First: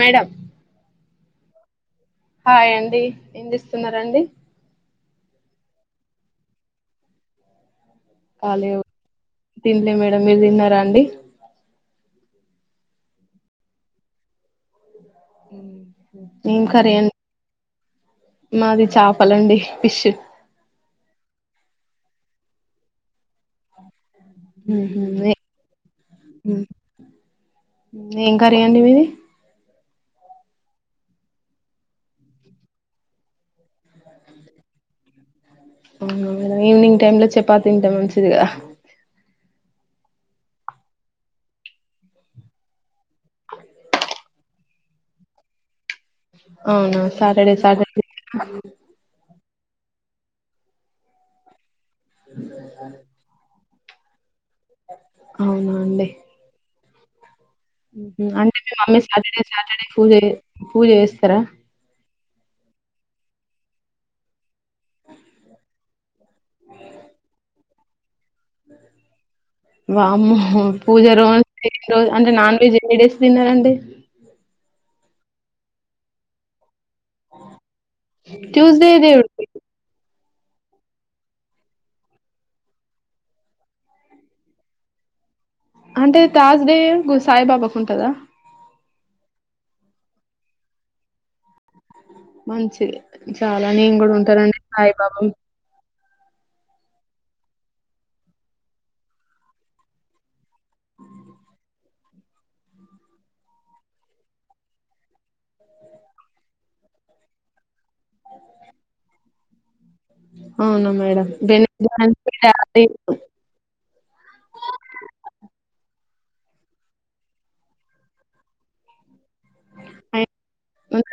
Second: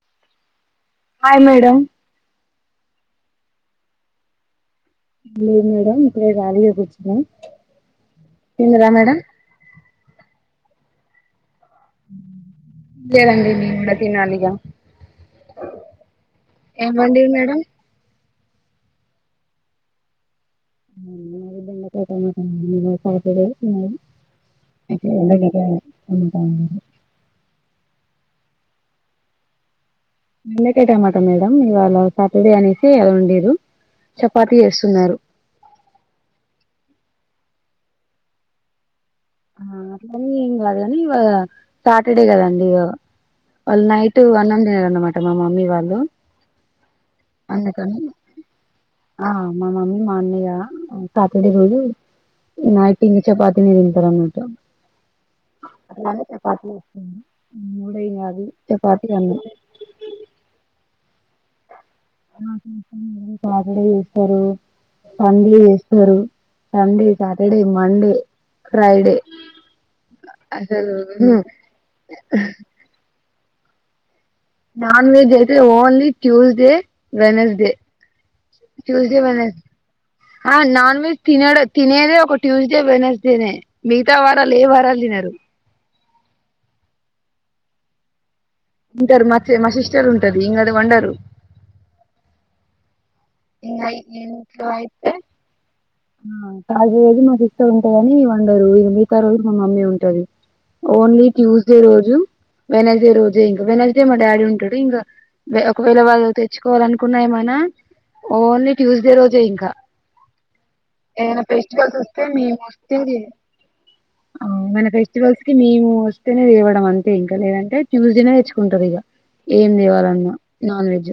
Madam hi madam hi అండి ఏం జేస్తున్నార్ అండి లేదు మేడం ఇప్పుడే గాలీగా కూర్చున్న తింటి మేడం మీరు దిన్నారా అండి. లేదండి నేను గూడా తినాలి ఇగ ఏం కర్రీ అన్ వండిరు మేడం మాది చాపలండి ఫిష్ [unintelligible] మ్మ్. మ్మ్. [unintelligible] ఏం కర్రీ అండి మీది [unintelligible] మాట మేడం ఇయాళ సాటడే అనేసి ఎవరూ లేరు. చపాతి ఏసున్నారు. [unintelligible] ఈవినింగ్ టైం లొ చపాత్ తింటె మంచిదిగ. ఆ అట్లని ఏం గాదు గాని ఇవా సాటడే గదండిగ. వాళ్ నైట్ అన్నం జెయ్రన్నమాట మా మమ్మీ వాళ్ళు ఔన అందుకనీ ఆ మ మమ్మీ మా అన్నయ్య సాటడే రోజు నైటింగ్ చపాతి దింటారన్ ఔనా అండి. ఉమ్. ఊహు అంటె మి మమ్మీ సాటడే సాటడే పూజ జే పూజ జేస్తర. [unintelligible] సాటడే జేస్తారు [unintelligible] ఏస్తారు. Sunday Saturday Monday Friday. వామ్మో పూజ రోజ్ ఎన్ని రోజ్ అంటె నాన్వెజ్ ఎన్నిడేస్ దినరండి. నాన్వెజైతె only Tuesday Wednesday Tuesday Venus ఆ నాన్వెజ్ తినడు తినేదె ఒక ట్యూస్డే వెనస్డేనే మిగ్తా వారాల్ ఏ వారాల్ దినరు. అంటే తాజ్డే గు సాయ్బాబా కుంటంద. ఉంటరు మచి మ సిస్టరుంటది ఇంగది వండరు. మంచిది చాలా ఇంగ నేన్ గూడుంటనండి సాయ్బాబా ఆ తాజ్డే రోజు మా సిస్టరుంటదనీ వండరు ఇగ మిగ్తా రోజులు మా మమ్మీ ఉంటది. ఓన్లీ ట్యూస్డే రోజు వెనస్డె రోజే ఇంకా వెనస్డే మా డాడీ ఉంటడు ఇంగ వె ఒక్వేళ వాళ్ నువ్ తెచ్చుకోవాలనుకున్న ఏమైనా ఓన్లీ ట్యూస్డే రోజె ఇంక. అవునా మేడం ఏమనా ఫెస్టికల్సొస్తె మేమొస్తేది ఆ మన ఫెస్టివల్స్ కి మేము తేనె తేవడం అంతె ఇంక లేదంటె ట్యూస్డేనే తెచ్చుకుంటరిగ. ఏమి దేవాలన్న నాన్వెజ్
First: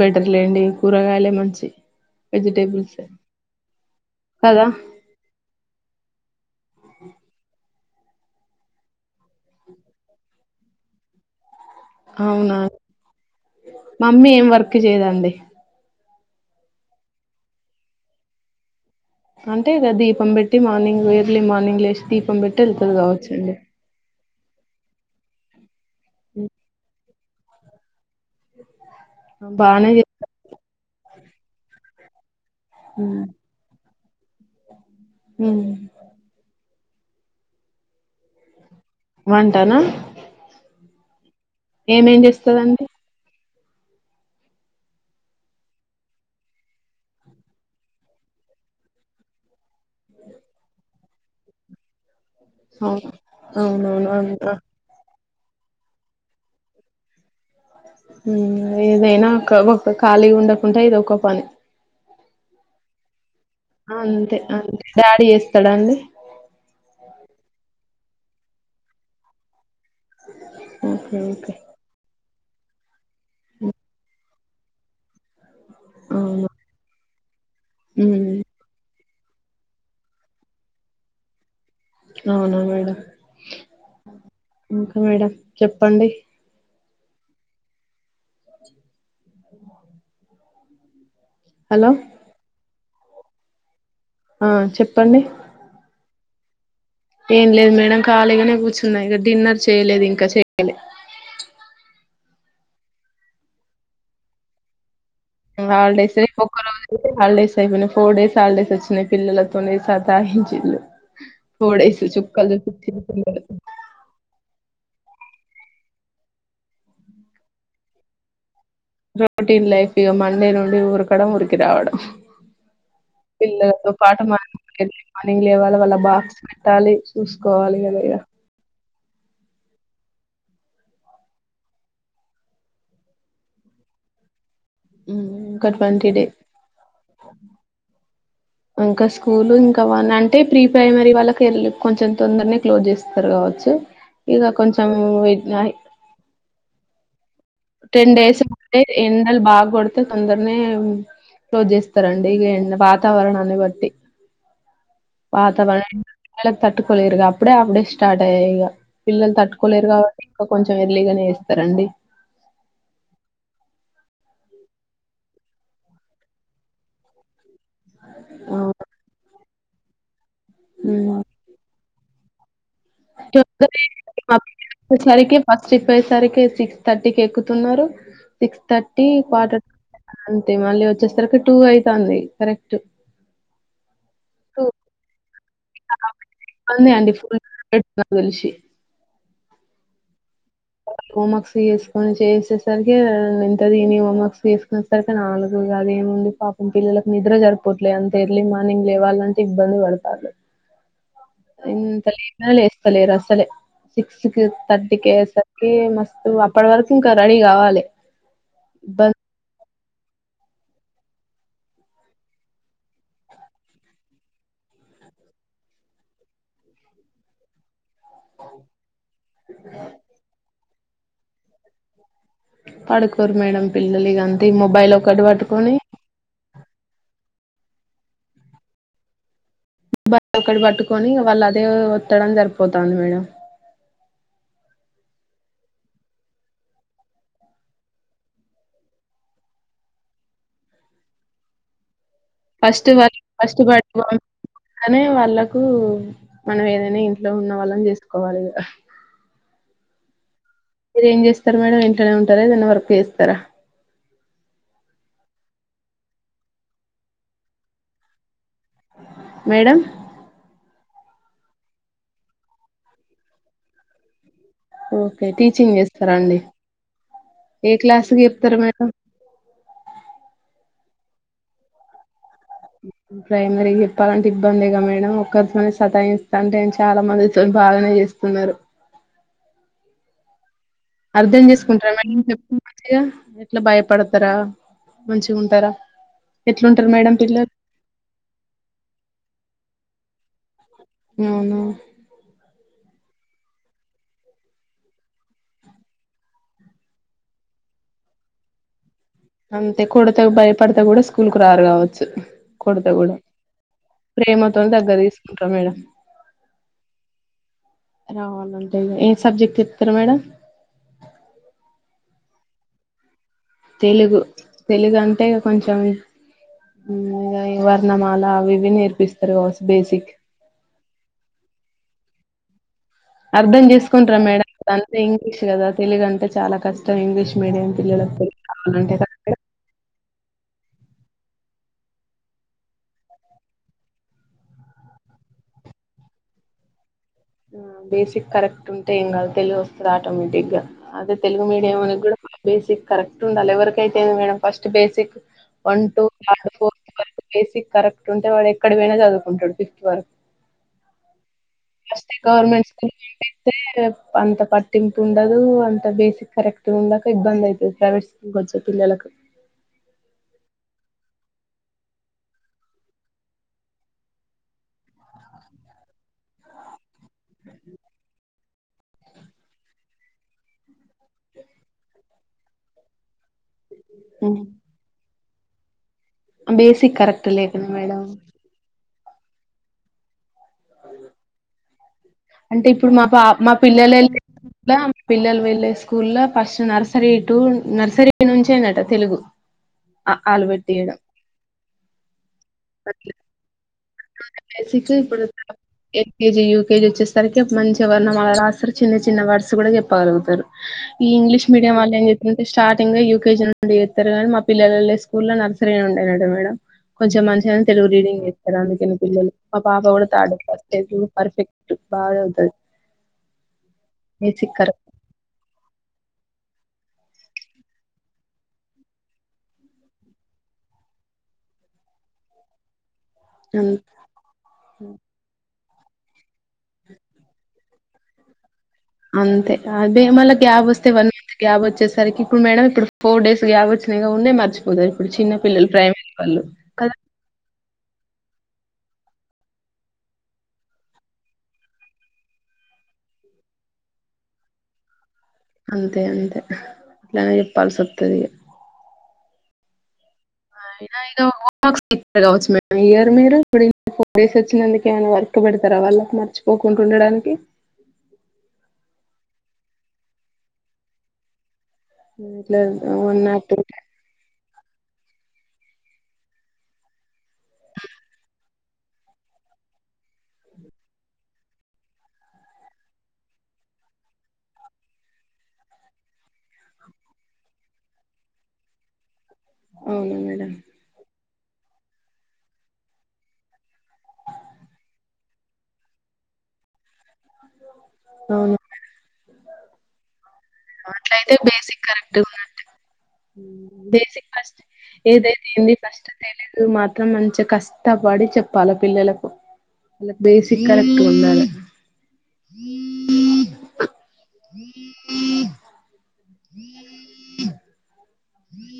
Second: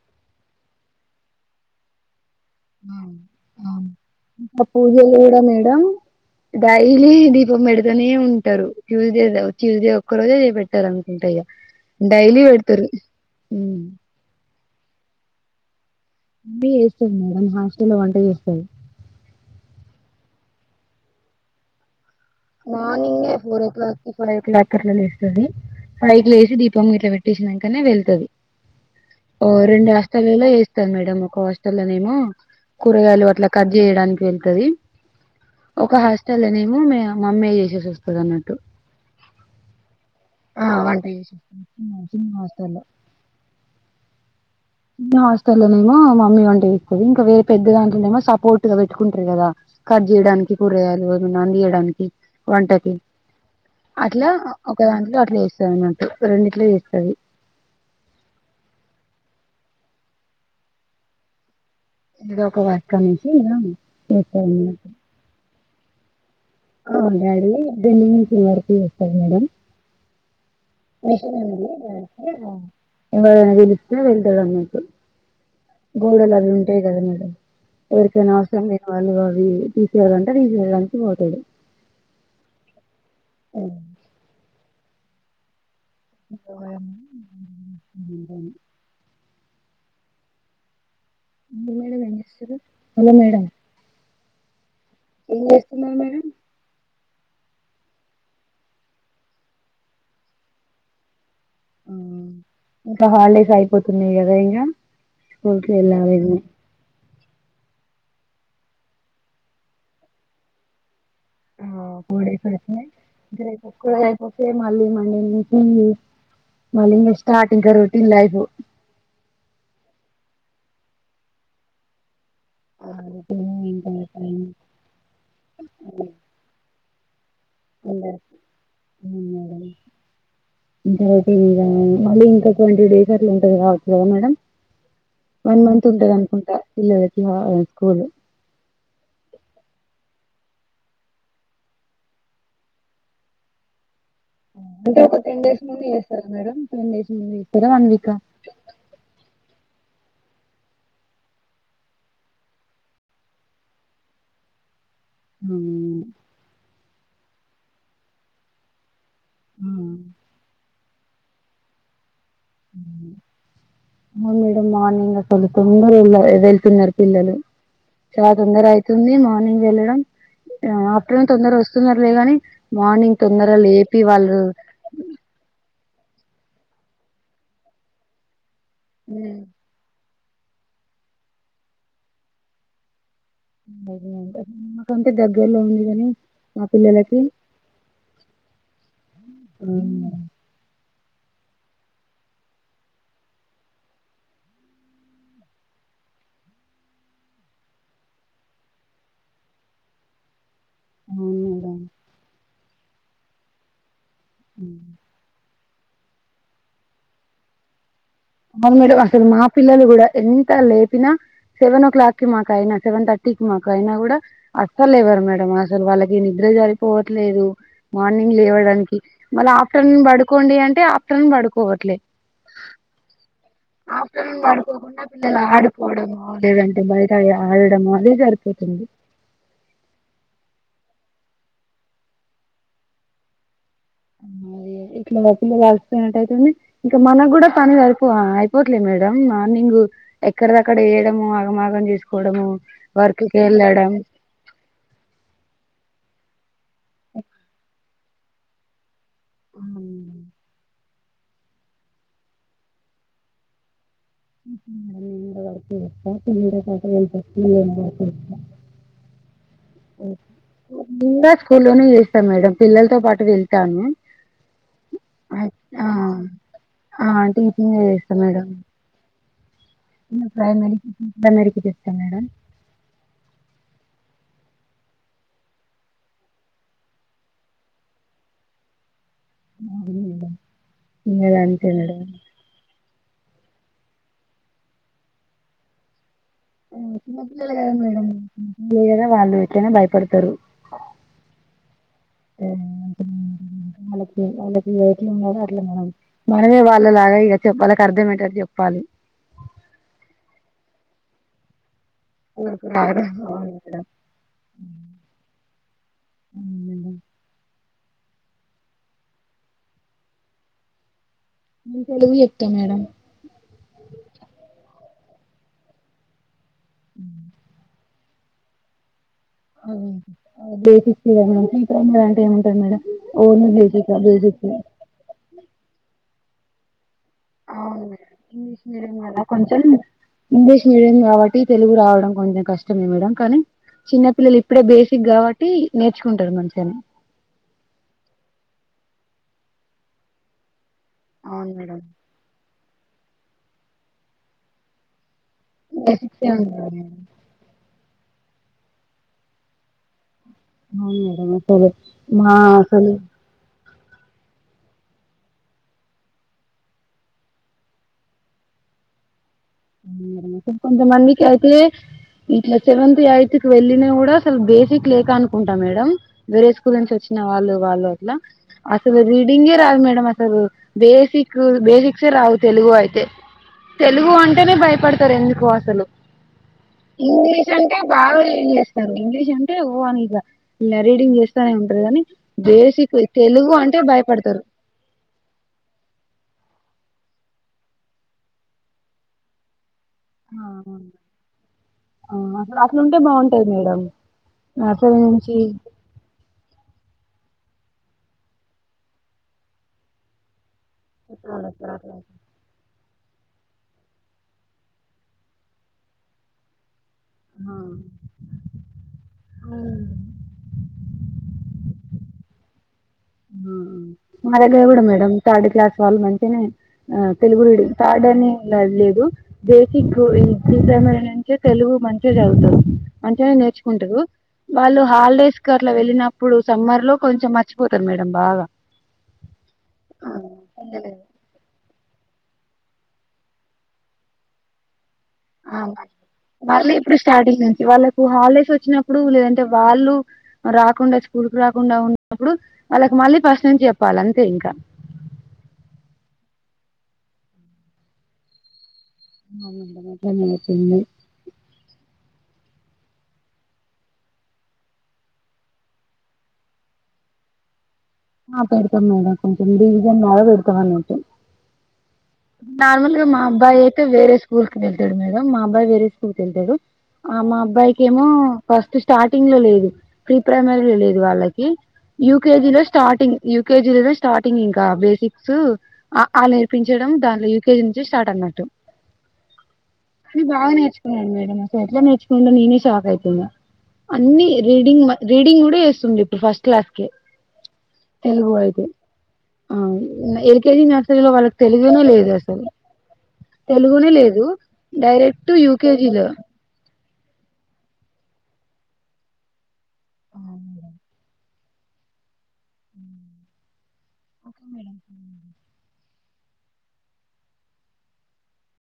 బెటర్లేండి కూరగాయ్లె మంచి. వెజిటేబుల్సె కద. ఇంకా పూజలు కూడా మేడం డైలీ ఇదిగో మెడుప్ తనే ఉంటరు ట్యూస్డే ద ట్యూస్డే ఒక్క రోజే పెట్టరనుకుంట ఇగ. డైలీ అవునా వెడ్తరు ఉమ్. మమ్మీ ఏం వర్క్ చేయదండి [unintelligible] జేస్తది మేడం హాస్టల్లొ వంట జేస్తది. అంటె ఇగ దీపం బెట్టి మార్నింగు ఎర్లి మార్నింగ్ లేష్ దీపం బెట్టి యెళ్తది గావచ్చండి. ఫైవోక్లాక్ అట్ల లేస్తంది ఫైవ్కి లేషి దీపం గిట్ల పెట్టేషినంకనే వెళ్తది. ఓ బానే రెండు హాస్టలల్లొ జేస్తది మేడం ఒక హాస్టల్లోనేమో ఉమ్ కూరగాయలు అట్ల కడ్ జేయడానికి వెళ్తది ఉమ్. ఒక హాస్టల్లెనేమొ మే మమ్మే జేసేసొస్తదన్నట్టు. వంటనా. వంట చేసి ఏమేమ్ చిన్న హాస్టల్లో జేస్తదండి. మ్ హాస్టల్లనేమో మమ్మీ వంట జేస్తది ఇంక వేరె పెద్ద దాంట్లొనెమో సపోట్గ పెట్టుకుంటరు గద. కడ్ జేయడానికి కూరగాయాలు ఏమన్న అందియ్యడానికి. వంటకి అవును అవునవును అట్లా అవును ఆ. ఒక దాంట్లొ అట్ వేస్తదిన్నట్టు రెండిట్లో జేస్తది. ఉమ్ ఏదైనా ఒక ఒక ఖాళీగుండకుంట ఇదొక పని. ఇదొక వర్కని. అంతే అంతే డాడీ చేస్తాడాండి ఆ డాడీ ఎ డీల్ మిషన్ వర్క్ చేస్తాడ్ మేడం ఓకే ఓకే ఎవరినా పిలిస్తే వెళ్తా అన్నట్టు గోడలు అవునా అవి ఉంటయ్ గద మేడం ఎవ్రికైన మ్మ్. అవసరం లేని వాళ్ళు అవి తీసెయ్యాలంట తీసెయ్యడానికి బోతాడు. ఔన మేడం ఇంక మేడం. చెప్పండి [unintelligible] [inaudible] హలో హలో మేడం ఆ చెప్ ఎం చేస్తున్నారు మేడం ఏం లేదు మేడం ఖాళీగానే కూర్చున్నా ఇగ డిన్నర్ చేయలేదు ఇంకా చెయలి ఉమ్ ఇంకా హాలిడేస్ అయిపోతున్నాయి గదా ఇగ స్కూల్ కి హాలిడేస్ వెళ్ళలేమో ఒక్క రోజు హాలిడేస్ అయిపోయి ఫోర్ డేస్ హాలిడేస్ వచ్చినాయి పిల్లల తోని సత్తాయించిండు [unintelligible] పిల్లలు మళ్ళి మండే నుంచి మళ్ళంగ స్టార్ట్ ఇంక రొటీన్ లైఫ్ రొటీన్ లైఫ్ ఇక మండే నుండి ఊరకడం ఊరికి రావడం ఆ రొటీన్ ఇంకా పిల్లలతో పాటు టైం మనం మార్నింగ్ లేవాలి వాళ్ళ బాక్స్ పెట్టాలి చూసుకోవాలి గాద ఇగ ఉండదు. అవును మేడం ఇంకా రొటీన్ గ మళ్ళీ ఇంకా ట్వంటీ డేస్ అట్లా ఉంటది కావచ్చు కదా మేడం వన్ ఒక మంత్ ట్వంటీ ఉంటది డే అనుకుంటా పిల్లలకి ఆ స్కూల్ ఇంకా స్కూల్ ఇంకా వన్ అంటే ప్రీ ప్రైమరీ వాళ్ళకి ఎల్ కొంచెం తొందరనే క్లోజ్ చేస్తారు కావ చ్చు అంటే ఒక టెన్ డేస్ ముందు చేస్తార మేడం టెన్ డేస్ ముందు చేస్తారా వన్ వీక్ టెన్ డేస్ ఉంటే ఎండల్ బా కొడతా అయితే తొందరనే క్లోజ్ చేస్తారండి ఇగ ఎన్ వాతావరణాన్ని బట్టి పాత అవును వాతావరణ తట్టుకోలెరు అప్పుడే హాఫ్డైస్ స్టార్ట్ అయ్యాయి ఇగ పిల్లలు ఆ! తట్టుకోలేరు కాబట్టి ఇంకా కొంచెం ఎర్లీగానే ఇస్తారండి ఆ మేడం మార్నింగ్ అసలు తొందర వెళ్ళ వెళ్తున్నారు పిల్లలు చాలా తొందర అయితుంది మార్నింగ్ వెళ్ళడం ఉమ్ ఆఫ్టర్నూన్ తొందర వస్తున్నారు లే గాని మార్నింగ్ తొందర లేపి వాళ్ళు రికి ఫస్ట్ ట్రిప్ అయి పోయేసరికి సిక్స్ థర్టీకి ఎక్కుతున్నారు సిక్స్ థర్టీ క్వార్టర్ అంతే మళ్ళీ వచ్చేసరికి టూ అయితది కరెక్ట్ టూ మాకంటే దగ్గర లో ఉందిగనీ మా ఇబ్బంది అండి పిల్లలకి ఫుల్ నాకు తెలిసి అవును మేడం హోం వర్క్స్ చేసుకొని చేసేసరికి ఇంత తిని హోమ్ వర్క్స్ చేసుకునే సరికి నాలుగు గాదు ఏముంది పాపం పిల్లలకు నిద్ర జరిపోట్లేదు అంత ఎర్లీ మార్నింగ్ లేవాలంటే ఇబ్బంది పడతాండ్రు ఎంత లేప్నా లీస్తాలేర్ అసాలే సిక్స్ కు థార్ట్కె ఏ మస్త్ అప్పడి వరకు ఇంకా రెడీ గవలే అవును మేడం అసలు మా పిల్లలు కూడా ఎంత లేపినా సెవెన్ ఓ క్లాక్ కి మాక అయినా సెవెన్ థర్టీ క మాకు అయినా కూడా అసలు లేవరు మేడం అసలు వాళ్ళకి నిద్ర జరిపోవట్లేదు మార్నింగ్ లేవడానికి మళ ఆఫ్టర్నూన్ బడుకోండి అంటే ఆఫ్టర్నూన్ పడుకోవట్లే పడుకోరు మేడం పిల్లలు ఇగ ఆఫ్టేర్నూన్ అంతే మొబైల్ పాడుకోకుండా ఒకటి పిల్లలు పట్టుకొని ఆడుకొవడము లేదంటే బయట అయి ఆడడము అదే సరిపోతుంది బా ఒకటి పట్టుకొని వాళ్ళు అదే వత్తడం సరిపోతుంది మేడం అది ఇట్లా మా పిల్లలు అలిసిపోయినట్టు అయితుంది ఇంకా మనకు కూడా పని సరిపో అయిపోట్లే మేడం మార్నింగ్ ఎక్కడదక్కడ ఏయడం ఆగం ఆగం చేసుకు ఫస్ట్ వాళ్ళ ఫస్ట్ [inaudible] కానీ వాళ్ళకు మనం ఏదైనా ఇంట్లో ఉన్న వాళ్ళని చేసుకోవాలి ఇగ ఆహ్ మీరు ఏం చేస్తారు మేడం ఇంట్లనే ఉంటారా ఏదైనా వర్క్ చేస్తారా నిను కూడ వర్క్ చేస్తా [unintelligible] మేడం నిగూడా స్కూలోనే చేస్తా మేడం పిల్లలతో పాటు వెళ్తాను ఓకే టీచింగ్ చేస్తారా ఆహ్ అండి ఆహ్ ఏ టీచింగే చేస్తా క్లాస్కి మేడం చెప్తారు ప్రైమరీ కి పి ప్రైమరీకి చేప్త మేడం ప్రైమరీకి చెప్పాలంటే ఇబ్బందేగ మేడం ఒక్కరితోనే సతాయిస్త అంటే నెన్ చాలా మందితో బాగనే చేస్తున్నారు అవును మేడం అర్ధం చేసుకుంటారా మేడం చెప్పిం ఇగ ఎట్లా భయపడతారా మంచిగుంటారా ఎట్లుంటారు మేడం పిల్లలు చిన్నపిల్లలే కదా మేడం ఎదో వాళ్ళు ఎట్లైన భయపడతారు అవునా ఆ, వాళ్ళకి వాళ్ళకి ఎట్లుండాలో అట్ల మేడం మనమే లాగ ఇగ చెప్ వాళ్లకు చెప్పు లి అంతే కొడ్తే భయపడితే గుడా స్కూల్కు రారు కావచ్ చ్చు ఊరికి కొడ్తే రాదు. గుడా అవును మేడం. ప్రేమతో దగ్గరకు తీసుకుంటా మేడం అవును మేడం. రావాలంటే ఇగ ఏ సబ్జెక్ట్ చెప్తారు మేడం నేన్ తెలుగు చెప్తా మేడం తెలుగు తెలుగంటే అంటే కొంచెం హు ఇగ వర్ ర్నామాలా అవి ఇవి నేర్పిస్ బేసిక్స్ థియర్మ్ లో అంటే [unintelligible] ఏముంటాది మేడం ఓన్లీ అర్ధం బేసిక్ చేసుకుంటార మేడం బేసిక్స్ ఇప్పుడంతా ఇంగ్లీష్ కదా తెలుగు అంటే చాలా కస్ అవును ఇంగ్లీష్ మీడియం కదా గదా మేడం? కొంచం ఇంగ్లీష్ మీడియం కాబట్టి తెలుగు రావడం కొంచం కష్టమే మేడం కానీ చిన్నపిల్లలు ఇప్పుడే బేసిక్ కాబట్టీ నేర్చుకుంటారు మంచిగనె ఆ బేసిక్ కరెక్ట్ ఉంటే ఏంకాదు తెలుగొస్తది ఆటోమేటిక్ గా అదే తెలుగు అవును మీడియం మేడం వల్లక్గూడ బేసిక్ కరెక్ట్ ఉండాలి ఎవరికైతే ఎంది madam first basic one two basics ఏ థర్డ్ ఉంటాయి ఫోర్త్ మేడం వారకు బేసిక్ కరెక్ట్ ఉంటే వాడు ఎక్కడ వోయిన చదువుకుంటాడు ఫిఫ్త్ వరకు అవును మేడం [unintelligible] గవర్నమెట్ స్కూల్ అసలు [unintelligible] తె తె అంత పట్టింపుండదు అంత బేసిక్ కరెక్ట్ ఉండక ఇబ్బంది అయితది ప్రైవేట్ స్కూల్ వచ్ పిల్లలక్ అవును మేడం కొంత మందికైతే ఇంట్లా సెవెంత్ ఎయిట్త్కు వెళ్ళిన గుడా అసల్ బేసిక్ లేక అనుకుంటా మేడం వేరే స్కూల్ నుంచి వచ్చి నవాళ్ళు వాళ్ళు అట్లా అసలు రీడింగే రాదు మేడం అసలు బేసిక్ బేసిక్సే ఏ రావు తెలుగు అయితే తెలుగు అంటేనే భయపడతారు ఎందు కో అసలు బేసిక్ కరెక్ట్ ఇంగ్లీష్ లేకనే అంటే మేడం బాగ రీడింగ్ చేస్తారు ఇంగ్లీష్ అంటే వో అని ఇగ ఇలా రీడింగ్ చేస్తానే ఉంట గని బేసిక్ తెలుగు అంటే భయపడతరు పిల్లల్ వెళ్ళే స్కూలా first nursery to nursery నుంచేనట తెలుగు ఆలు ఆహా పెట్టియడం ఆ అట్లుంటే బాగుంటది మేడం [unintelligible] బేసిక్సు నర్సరీ ఎప్పుడు నుంచి L K G U K G KG వచ్చేసరికే మంచిగా వర్ణమాల రాస్తారు చిన్న చిన్న వర్డ్స్ కూడా చెప్పగలుగుతరు ఈ ఇంగ్లీష్ చెప్పాలి సార్ మీడియం అట్లా వాల్ల్ ఎంజేతరంటే స్టార్ తీంగా యుకేజీ నుండి చెత్తరు గానీ మా పిల్లల వెళ్లే స్కూల్ల నర్సరీ నుండేనట మేడం కొంచెం ఆ మంచిగానే తెలుగు రీడింగ్ చేత్తరు అందుకని పిల్లలు మా పాప అవును గూడ ఆ తార్డ్ క్లాస్ తెలుగులో పర్ఫెక్ట్ బా చవుతది ఆ మాదెగ్గర గుడా మేడం థర్డ్ క్లాస్ వాళ్ళ్ మంచనే ఆ తెలుగు రీడింగ్ తార్డని ల లేదు బేసిక్ ప్రిప్రైమరి నుంచి తెల్ లుగు మంచిగ చవుతరు మంచిగానే అంత నేర్చుకుంటరు వాళ్ళు హాల్డేస్క్ అట్ల వెళ్ళినప్పుడు సమ్మర్ లో కొంచెం మర్చిపో తరు మేడం బాగ అంతే అదె మళ్ళ గ్యాబ్ వస్తే వన్ మంత్ గ్యాబ్ వచ్చేసరికి ఇప్పుడు మేడం ఇప్పుడు ఫోర్ డేస్ గ్యాబ్ వచ్చింది గా ఉంన్నాయ్ మర్చిపోతరు ఇప్పుడు చిన్న ఆ పిల్లలు ప్రైమరీ వాళ్ళు మళ్ళీ కదా ఇప్పుడు స్టార్టింగ్ నుంచి వాళ్ళ కు హాలిడేస్ వచ్చినప్పుడు లేదంటే వాళ్ళు రాకుండా స్కూల్కు రాకుండా ఉన్నప్పుడు వాళ్ళకు మళ్ళీ ఫస్ట్ నుంచి చెప్పాలే అంతే ఇంకా అంతె అంతె అట్లనే చెప్పాల్సొత్తది ఇగ [unintelligible] టెన్ మినిట్స్ ఐన ఇగ రోజ్ ఇ కావచ్చు మేడం ఇయర్ మీరు ఇప్పుడు ఈ ఫోర్ డేస్ వచ్చినందుకెమైనా వర్క్ పెడతరా వాళ్ళ మర్చిపోకుంటుం ఉండడాన్కి ఆ పెడ్తం మేడం కొంచెం రివిసన్ లాగ పెడ్తం అన్నట్టు ఇట్లా నార్మల్గా మా వన్ ఆర్ టూ అబ్బాయ్ ఐతే వేరె స్కూల్ వెళ్తడు మేడమ్ మా అబ్బాయ్ వేరె స్కూల్కెళ్తడు ఆ మా అబ్బాయికి ఏమో ఫస్ట్ స్టార్టింగ్ లో లే దు ప్రీ ప్రైమరీ లేదు వాళ్ళకి యుకేజీలో స్టార్టింగ్ యూకేజీ గద స్టార్టింగ్ ఇంకా బేసిక్సు అ ఆల్ నేర్పించడం దాంట్లో యూకేజ్ జ్ స్టార్ట్ అన్నట్టు అవునా అది బాగ మేడం నేర్చుకున్నాన్ మేడం అసల్ ఎట్లా నేర్చుకున్న నేనే షాక్ అయ్తున్న అన్ని రీడింగ్ మ రీడింగ్ కూడ చేస్తుండ్ ఇప్పుడ్ ఫస్ట్ క్లాస్కె అవున ఆ ఎల్కేజీ నర్సరీలొ వాళ్ళక్ తెలుగే లేదు అసల్ మ్ బేసిక్ ఫస్ట్ డైరెక్ట్ ఏదైతే ఏంది యూకేజీలో ఫస్ట్ తెలుగు మా త్రం మంచిగ కష్టపడి చెప్పాల పిల్లలకు వాళ్ళ బేసిక్ మేడం కరెక్ట్గ ఉండాలే ఒకే మేడం [unintelligible]